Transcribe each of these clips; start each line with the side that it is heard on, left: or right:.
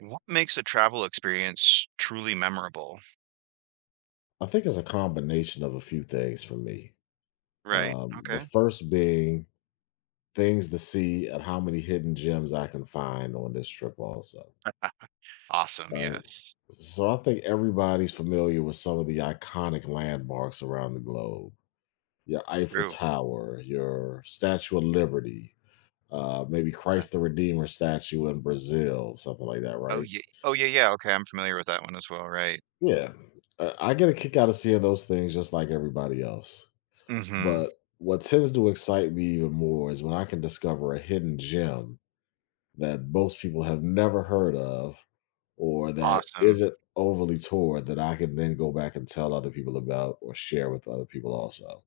right: What makes a travel experience truly memorable?
left: I think it's a combination of a few things for me.
right: Right,
left: The
right: okay.
left: first being things to see and how many hidden gems I can find on this trip, also.
right: Awesome,
left: All right.
right: yes.
left: So I think everybody's familiar with some of the iconic landmarks around the globe. Your Eiffel
right: True.
left: Tower, your Statue of Liberty, maybe Christ the Redeemer statue in Brazil, something like that,
right: Oh,
left: right?
right: yeah. Oh, yeah, yeah, okay, I'm familiar with that one as well, right.
left: Yeah. I get a kick out of seeing those things just like everybody else.
right: Mhm.
left: But what tends to excite me even more is when I can discover a hidden gem that most people have never heard of or that
right: Awesome.
left: isn't overly toured that I can then go back and tell other people about or share with other people also.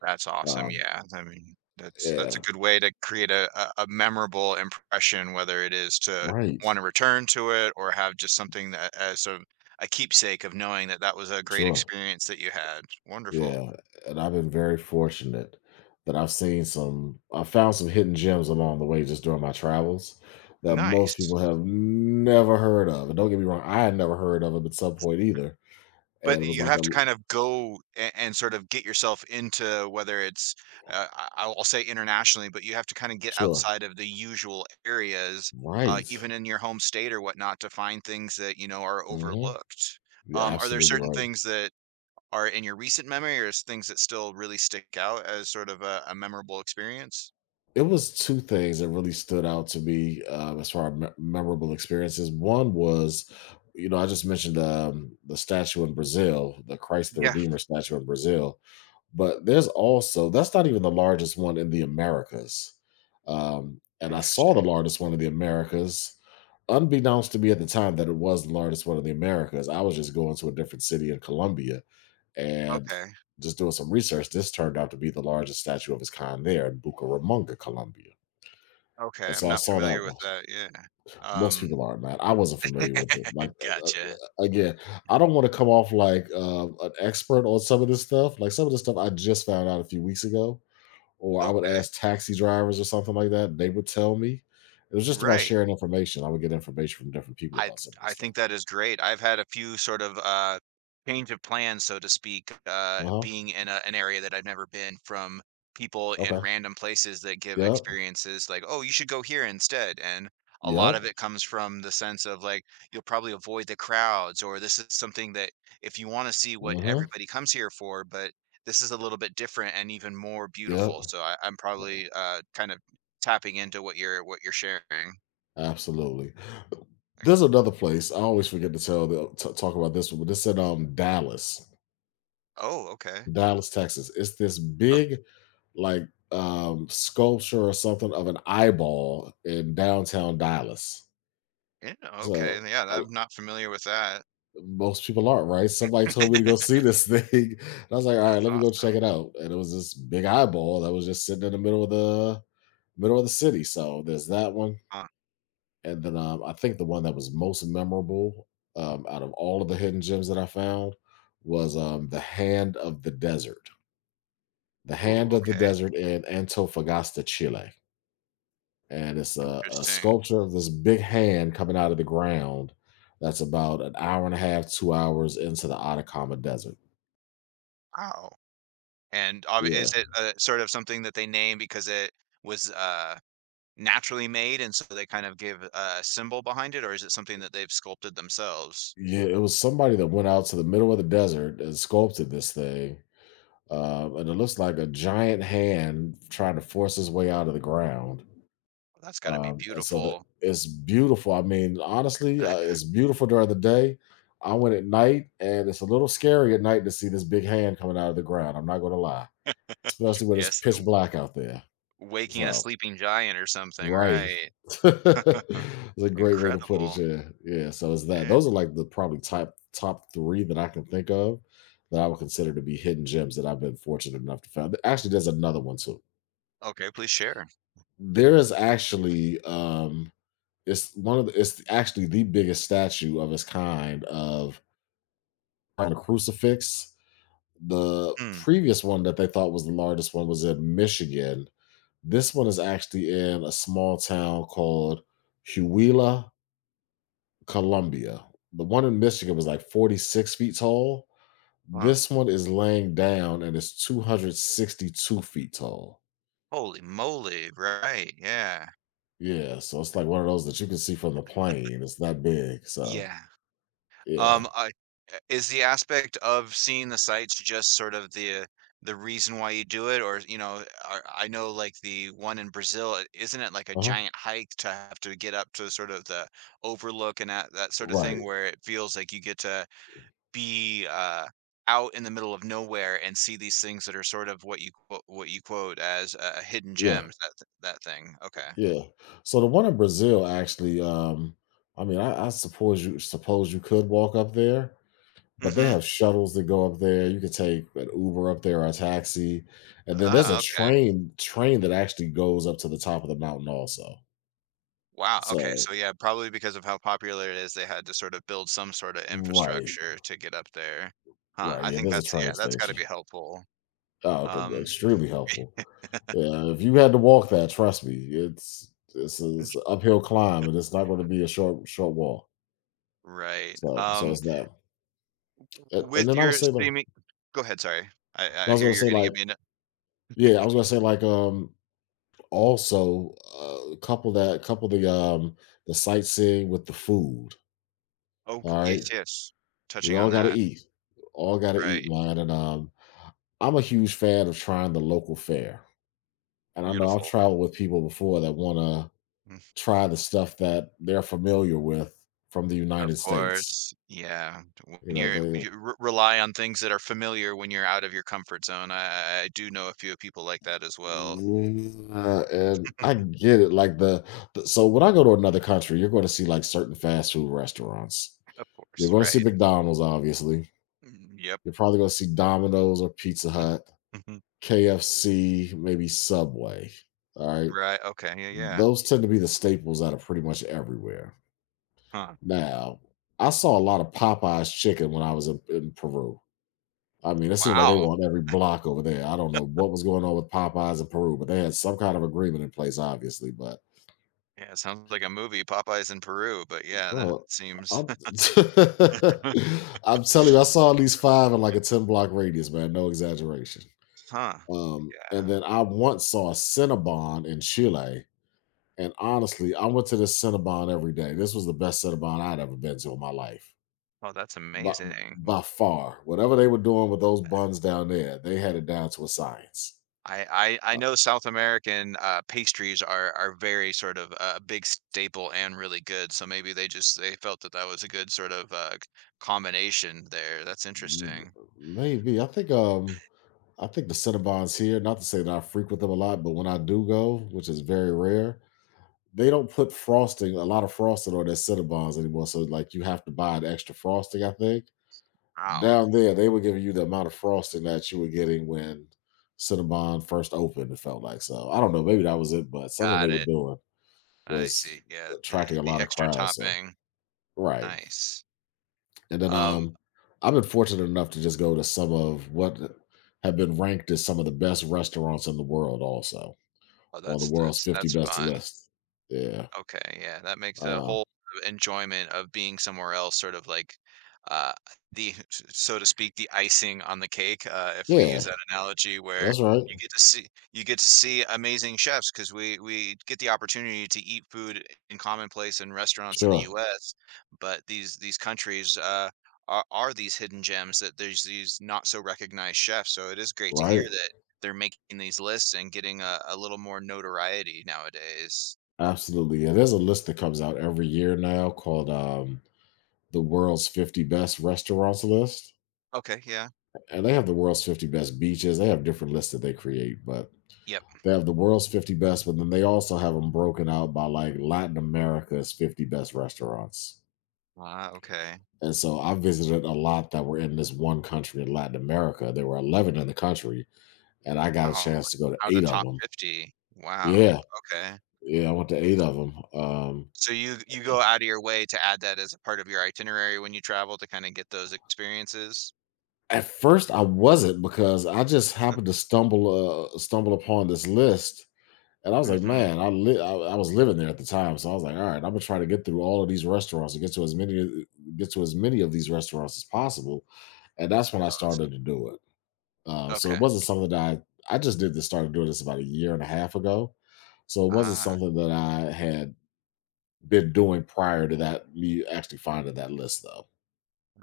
right: That's awesome,
left: Um,
right: yeah, that's a
left: yeah,
right: good way to create a memorable impression, whether it is to
left: right.
right: wanna return to it or have just something that as a keepsake of knowing that that was a great
left: Sure.
right: experience that you had. Wonderful.
left: Yeah. And I've been very fortunate that I've seen some, I found some hidden gems along the way just during my travels that most
right: Nice.
left: people have never heard of. And don't get me wrong, I had never heard of them at some point either. And
right: But
left: it was
right: you
left: like
right: have
left: a
right: to kind of go a and sort of get yourself into whether it's, I'll say internationally, but you have to kinda get
left: sure.
right: outside of the usual areas,
left: Right.
right: even in your home state or whatnot to find things that, you know, are
left: Mhm.
right: overlooked.
left: You're
right: Are there
left: absolutely
right: certain
left: right.
right: things that are in your recent memory or is things that still really stick out as sort of a memorable experience?
left: It was 2 things that really stood out to me, as far as me memorable experiences. One was, you know, I just mentioned, the statue in Brazil, the Christ the
right: Yeah,
left: Redeemer statue in Brazil. But there's also that's not even the largest one in the Americas. And I saw the
right: interesting.
left: largest one in the Americas, unbeknownst to me at the time that it was the largest one in the Americas. I was just going to a different city in Colombia and
right: Okay,
left: just doing some research. This turned out to be the largest statue of its kind there in Bucaramanga, Colombia.
right: okay,
left: And
right: I'm
left: so I
right: not
left: saw
right: familiar
left: that
right: with
left: one.
right: that, yeah.
left: Most
right: Um,
left: people aren't, man. I wasn't familiar with it.
right: gotcha.
left: Again, I don't want to come off like an expert on some of this stuff. Like some of this stuff I just found out a few weeks ago or I would
right: Okay,
left: ask taxi drivers or something like that. They would tell me. It was just about
right: right.
left: sharing information. I would get information from different people
right: I
left: about some of this
right: I
left: stuff.
right: think that is great. I've had a few sort of, change of plans, so to speak,
left: Uh huh.
right: being in a an area that I've never been from people in
left: Okay.
right: random places that give
left: Yep.
right: experiences like, "Oh, you should go here instead," and a lot of
left: Yep.
right: it comes from the sense of, like, you'll probably avoid the crowds, or this is something that if you wanna see what
left: Uh huh.
right: everybody comes here for, but this is a little bit different and even more beautiful,
left: Yep.
right: so I'm probably, kind of tapping into what you're sharing.
left: Absolutely.
right: Like,
left: There's another place. I always forget to tell talk about this one, but this said Dallas,
right: "Oh, okay."
left: Dallas, Texas. It's this big like sculpture or something of an eyeball in downtown Dallas.
right: Yeah, okay,
left: So.
right: yeah,
left: a,
right: I'm not familiar with that.
left: most people aren't, right? Somebody told me to go see this thing. And I was like, all right,
right: That's
left: let me go
right: awesome.
left: check it out. And it was this big eyeball that was just sitting in the middle of the city. So there's that one.
right: Huh.
left: And then I think the one that was most memorable, out of all of the hidden gems that I found was, the Hand of the Desert. The
right: Ooh,
left: Hand of the
right: okay,
left: Desert in Antofagasta, Chile. And it's a
right: interesting.
left: sculpture of this big hand coming out of the ground that's about an hour and a half, 2 hours into the Atacama Desert.
right: Wow, and obvi
left: Yeah.
right: is it, sort of something that they name because it was, naturally made, and so they kind of give a symbol behind it, or is it something that they've sculpted themselves?
left: Yeah, it was somebody that went out to the middle of the desert and sculpted this thing. And it looks like a giant hand trying to force his way out of the ground.
right: Oh, that's gotta be
left: And so the,
right: beautiful.
left: it's beautiful. I mean, honestly, it's beautiful during the day. I went at night, and it's a little scary at night to see this big hand coming out of the ground. I'm not going to lie, especially when it's
right: Yes,
left: pitch
right: w
left: black out there.
right: waking a
left: So
right: sleeping giant or something,
left: right.
right: right?
left: It's a great way to put it,
right: Incredible.
left: yeah. Yeah, so it's that.
right: Yeah.
left: Those are, like, the probably top 3 that I can think of that I would consider to be hidden gems that I've been fortunate enough to find. Actually, there's another one too.
right: Okay, please share.
left: There is actually, it's one of the it's actually the biggest statue of its kind of on a crucifix. The
right: Hmm.
left: previous one that they thought was the largest one was in Michigan. This one is actually in a small town called Huila, Columbia. The one in Michigan was like 46 feet tall.
right: Wow.
left: This one is laying down and it's 262 feet tall.
right: Holy moly, right, yeah.
left: Yeah, so it's like one of those that you can see from the plane. It's that big. So
right: Yeah.
left: yeah.
right: I Is the aspect of seeing the sights just sort of the reason why you do it? Or, you know, I know, like, the one in Brazil, I isn't it like a
left: Uh-huh.
right: giant hike to have to get up to sort of the overlook and that sort of thing
left: Right.
right: where it feels like you get to be, out in the middle of nowhere and see these things that are sort of what you quote as, hidden
left: Yeah.
right: gems, that thing. Okay.
left: Yeah. So the one in Brazil actually, I mean, I suppose you could walk up there, but they
right: Mhm.
left: have shuttles that go up there. You can take an Uber up there or a taxi, and then there's a
right: Ah, okay.
left: train that actually goes up to the top of the mountain also.
right: Wow, okay,
left: So
right: so yeah, probably because of how popular it is, they had to sort of build some sort of
left: right,
right: infrastructure to get up there. Huh,
left: right,
right: I
left: yeah,
right: think
left: there's a
right: that's yeah,
left: train
right: that's gotta
left: station.
right: be helpful.
left: Oh, okay, well,
right: Um,
left: extremely helpful. Yeah, if you had to walk that, trust me, it's an uphill climb, and it's not going to be a short walk.
right: right,
left: So so it's that. And
right: with
left: then I would
right: your
left: say, like,
right: streaming go ahead, sorry.
left: I
right: I
left: was
right: hear
left: going to
right: you're
left: say
right: gonna give
left: like,
right: me an
left: yeah, I was going to say like, also, couple that couple the sightseeing with the food,
right: oh,
left: all
right: yes,
left: right?
right: yes,
left: We
right: touching on
left: all gotta
right: that,
left: eat. All gotta eat,
right: right,
left: man, and, I'm a huge fan of trying the local fare, and I know I've
right: beautiful.
left: traveled with people before that wanna
right: Mm,
left: try the stuff that they're familiar with from the
right: Of
left: United States.
right: course, yeah, when
left: You know,
right: you're
left: they
right: you re rely on things that are familiar when you're out of your comfort zone, I do know a few people like that as well.
left: yeah,
right: Mm,
left: and I get it, like, the so when I go to another country, you're gonna see, like, certain fast food restaurants.
right: Of
left: You're
right: course,
left: gonna
right: right.
left: see McDonald's, obviously.
right: Mm, yep.
left: You're probably going to see Domino's or Pizza
right: Mm,
left: Hut,
right: mhm.
left: KFC, maybe Subway. All right.
right: Right, okay, yeah, yeah.
left: Those tend to be the staples that are pretty much everywhere.
right: Huh.
left: Now, I saw a lot of Popeye's chicken when I was in Peru. I mean, it seemed like they
right: Wow.
left: were on every block over there. I don't know what was going on with Popeyes in Peru, but they had some kind of agreement in place, obviously. But,
right: Yeah, it sounds like a movie, Popeyes in Peru, but yeah, that
left: bro,
right: seems
left: I'm, I'm telling you, I saw at least 5 in like a 10 block radius, man. No exaggeration.
right: Huh.
left: And
right: Yeah.
left: then I once saw a Cinnabon in Chile, and honestly, I went to this Cinnabon every day. This was the best Cinnabon I'd ever been to in my life,
right: Oh, that's
left: by,
right: amazing.
left: by far. Whatever they were doing with those buns down there, they had it down to a science.
right: I
left: Uh,
right: know South American, pastries are very sort of a big staple and really good, so maybe they felt that that was a good sort of, c combination there. That's
left: m-
right: interesting.
left: Maybe I think the Cinnabons here. Not to say that I frequent them a lot, but when I do go, which is very rare, they don't put frosting a lot of frosting on their Cinnabons anymore. So like you have to buy an extra frosting, I think
right: Wow.
left: down there, they were giving you the amount of frosting that you were getting when Cinnabon first opened, it felt like. So I don't know, maybe that was it, but something they
right: Got
left: were
right: it.
left: doing
right: I see,
left: was
right: yeah,
left: attracting a
right: the
left: lot of
right: extra
left: crowds. So
right: topping.
left: right.
right: Nice.
left: And then
right: Um
left: I've been fortunate enough to just go to some of what have been ranked as some of the best restaurants in the world also
right: Oh,
left: on the
right: that's
left: world's
right: that's
left: 50
right: that's
left: best
right: fun.
left: list. Yeah.
right: Okay, yeah, that makes the
left: Um
right: whole enjoyment of being somewhere else sort of like uh the so to speak the icing on the cake if we use
left: yeah,
right: that analogy where
left: that's right.
right: you get to see you get to see amazing chefs because we get the opportunity to eat food in commonplace in restaurants in the
left: Sure.
right: US but these countries are these hidden gems that there's these not so recognized chefs, so it is great to hear
left: Right.
right: that they're making these lists and getting a little more notoriety nowadays.
left: Absolutely. Yeah, there's a list that comes out every year now called the world's 50 best restaurants list.
right: Okay, yeah.
left: And they have the world's 50 best beaches. They have different lists that they create, but
right: Yep.
left: they have the world's 50 best, but then they also have them broken out by like Latin America's 50 best restaurants.
right: Wow, okay.
left: And so I visited a lot that were in this one country in Latin America. There were 11 in the country, and I got a
right: Wow.
left: chance to go to
right: Out of the
left: 8 of
right: top
left: them.
right: 50. Wow,
left: Yeah.
right: okay.
left: Yeah. I went to 8 of them.
right: So you go out of your way to add that as a part of your itinerary when you travel to kinda get those experiences?
left: At first, I wasn't because I just happened to stumble upon this list. And I was
right: Mm
left: like,
right: mhm.
left: man, I, li- I was living there at the time, so I was like, all right, I'm gonna try to get through all of these restaurants and get to as many of these restaurants as possible. And that's when I started
right: Awesome.
left: to do it. So
right: Okay.
left: it wasn't something that I just did this started doing this about a year and a half ago. So it wasn't
right: Ah,
left: something that I had been doing prior to that me actually finding that list though.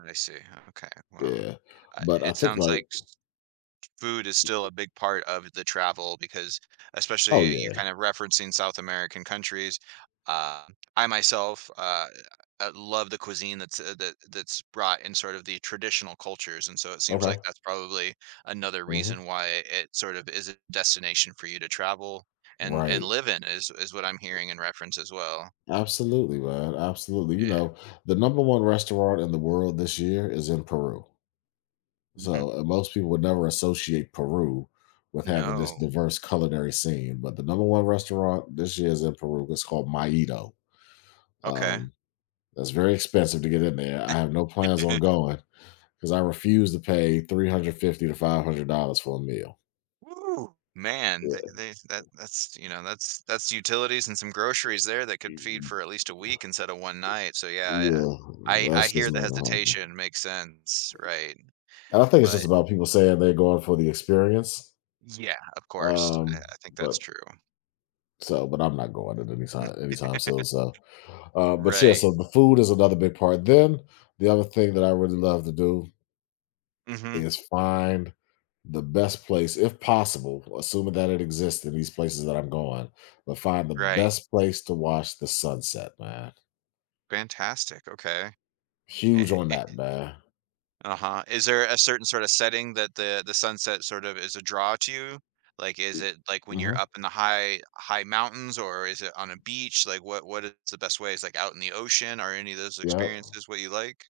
right: I see. Okay, well,
left: Yeah, but I
right: it
left: think
right: sounds like
left: like
right: s food is still a big part of the travel because
left: oh
right: especially you're
left: yeah
right: kind of referencing South American countries. Uh, I myself love the cuisine that's that that's brought in sort of the traditional cultures, and so it seems like
left: okay
right: that's probably another
left: hmm
right: reason why it sort of is a destination for you to travel and
left: right.
right: live in is what I'm hearing in reference as well.
left: Absolutely, man. Absolutely. You
right: Yeah.
left: know, the number one restaurant in the world this year is in Peru.
right: Mm,
left: So most people would never associate Peru with having this
right: No.
left: diverse culinary scene, but the number one restaurant this year is in Peru. It's called Maito.
right: Okay.
left: Um, that's very expensive to get in there. I have no plans on going because I refuse to pay $350 to $500 for a meal.
right: Woo! Man,
left: Yeah,
right: they that that's you know that's utilities and some groceries there that could feed for at least a week instead of one night. So yeah,
left: yeah,
right: I
left: that's
right: hear
left: just
right: the
left: not gonna happen.
right: hesitation. Makes sense, right?
left: And I think it's just
right: But
left: about people saying they're going for the experience.
right: yeah, of course,
left: Um,
right: I think that's
left: but
right: true.
left: so, but I'm not going at any time anytime soon. So, but yeah,
right: Right.
left: so the food is another big part. Then the other thing that I really love to do
right: Hmm.
left: is find the best place, if possible, assuming that it exists in these places that I'm going, but find the
right: Right.
left: best place to watch the sunset, man.
right: Fantastic. Okay.
left: Huge on that, man.
right: Uh-huh. Is there a certain sort of setting that the sunset sort of is a draw to you? Like, is it like when you're
left: Mhm.
right: up in the high mountains or is it on a beach? Like what is the best way? Is like out in the ocean? Are any of those
left: Yep.
right: experiences what you like?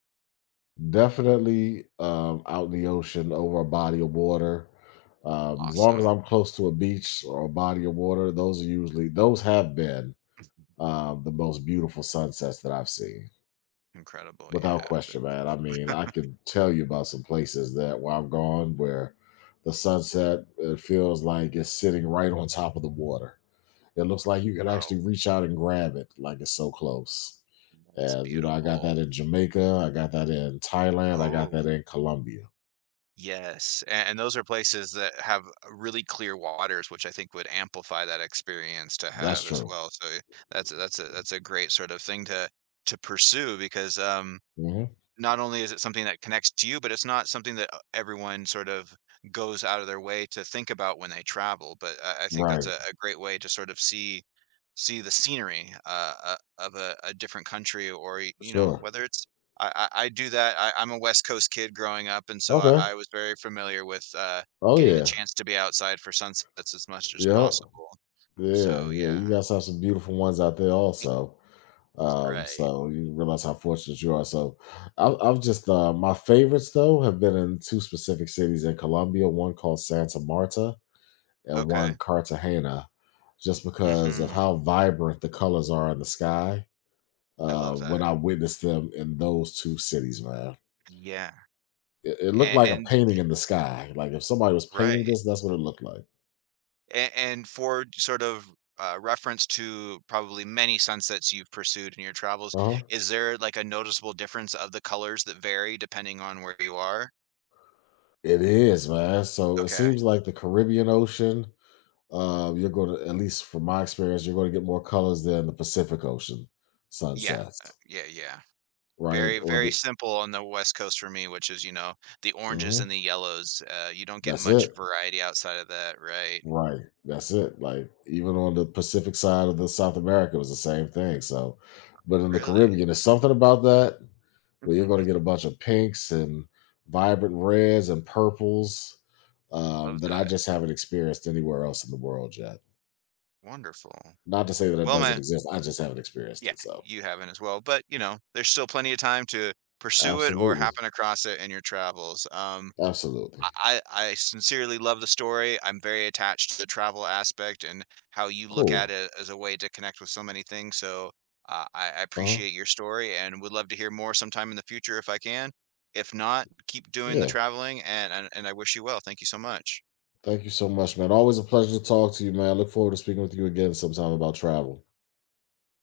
left: Definitely out in the ocean over a body of water. As long as
right: Awesome.
left: I'm close to a beach or a body of water, those are usually, those have been, the most beautiful sunsets that I've seen
right: Incredible. Yeah.
left: without
right: Th-
left: question, man. I mean, I could tell you about some places that where I've gone where the sunset, it feels like it's sitting right on top of the water. It looks like you could
right: Oh,
left: actually reach out and grab it, like it's so close.
right: that's
left: And you know, I got that
right: beautiful.
left: in Jamaica, I got that in Thailand, I got
right: Oh.
left: that in Colombia.
right: Yes, a and those are places that have really clear waters, which I think would amplify that experience to
left: That's
right: have as
left: true.
right: well, so that's that's a great sort of thing to pursue because,
left: Hmm.
right: not only is it something that connects to you, but it's not something that, everyone sort of goes out of their way to think about when they travel, but I think that's
left: Right.
right: a great way to sort of see the scenery, of a different country or, y you know,
left: Sure.
right: whether it's I do that, I'm a West Coast kid growing up, and so I
left: Okay.
right: was very familiar with,
left: Oh
right: getting the
left: yeah.
right: chance to be outside for sunsets as much as
left: Yep.
right: possible. So,
left: Yeah. Yeah. You
right: yeah.
left: guys have some beautiful ones out there also.
right: Right.
left: So you realize how fortunate you are. So I've just my favorites though have been in two specific cities in Colombia. One called Santa Marta, and one
right: Okay.
left: Cartagena, just because of
right: Mhm.
left: how vibrant the colors are in the sky.
right: I love that.
left: When I witnessed them in those two cities, man,
right: Yeah.
left: it
right: A
left: looked like a
right: and
left: painting in the sky. Like if somebody was painting
right: right.
left: this, that's what it looked like.
right: And for sort of reference to probably many sunsets you've pursued in your travels,
left: Uh huh.
right: is there like a noticeable difference of the colors that vary depending on where you are?
left: It is, man. So it
right: Okay.
left: seems like the Caribbean Ocean. You're going to, at least from my experience, you're going to get more colors than the Pacific Ocean
right: Yeah.
left: sunsets,
right: Yeah. Yeah.
left: right?
right: Very,
left: Or
right: very
left: the.
right: simple on the West Coast for me, which is, you know, the oranges
left: Mhm,
right: and the yellows. You don't get
left: that's
right: much
left: it.
right: variety outside of that, right?
left: Right. That's it. Like even on the Pacific side of the South America it was the same thing. So, but in the
right: Really?
left: Caribbean, there's something about that where you're going to get a bunch of pinks and vibrant reds and purples,
right: Love
left: that I
right: that.
left: just haven't experienced anywhere else in the world yet.
right: Wonderful.
left: Not to say that it
right: Well,
left: doesn't
right: man,
left: exist. I just haven't experienced
right: yeah,
left: it. So,
right: you haven't as well, but you know, there's still plenty of time to pursue it or
left: absolutely,
right: happen across it in your travels.
left: absolutely,
right: I sincerely love the story. I'm very attached to the travel aspect and how you look at
left: cool.
right: it as a way to connect with so many things. So I
left: Uh huh.
right: appreciate your story and would love to hear more sometime in the future if I can. If not, keep doing the
left: Yeah.
right: traveling and I wish you well. Thank you so much.
left: Thank you so much, man. Always a pleasure to talk to you, man. I look forward to speaking with you again sometime about travel.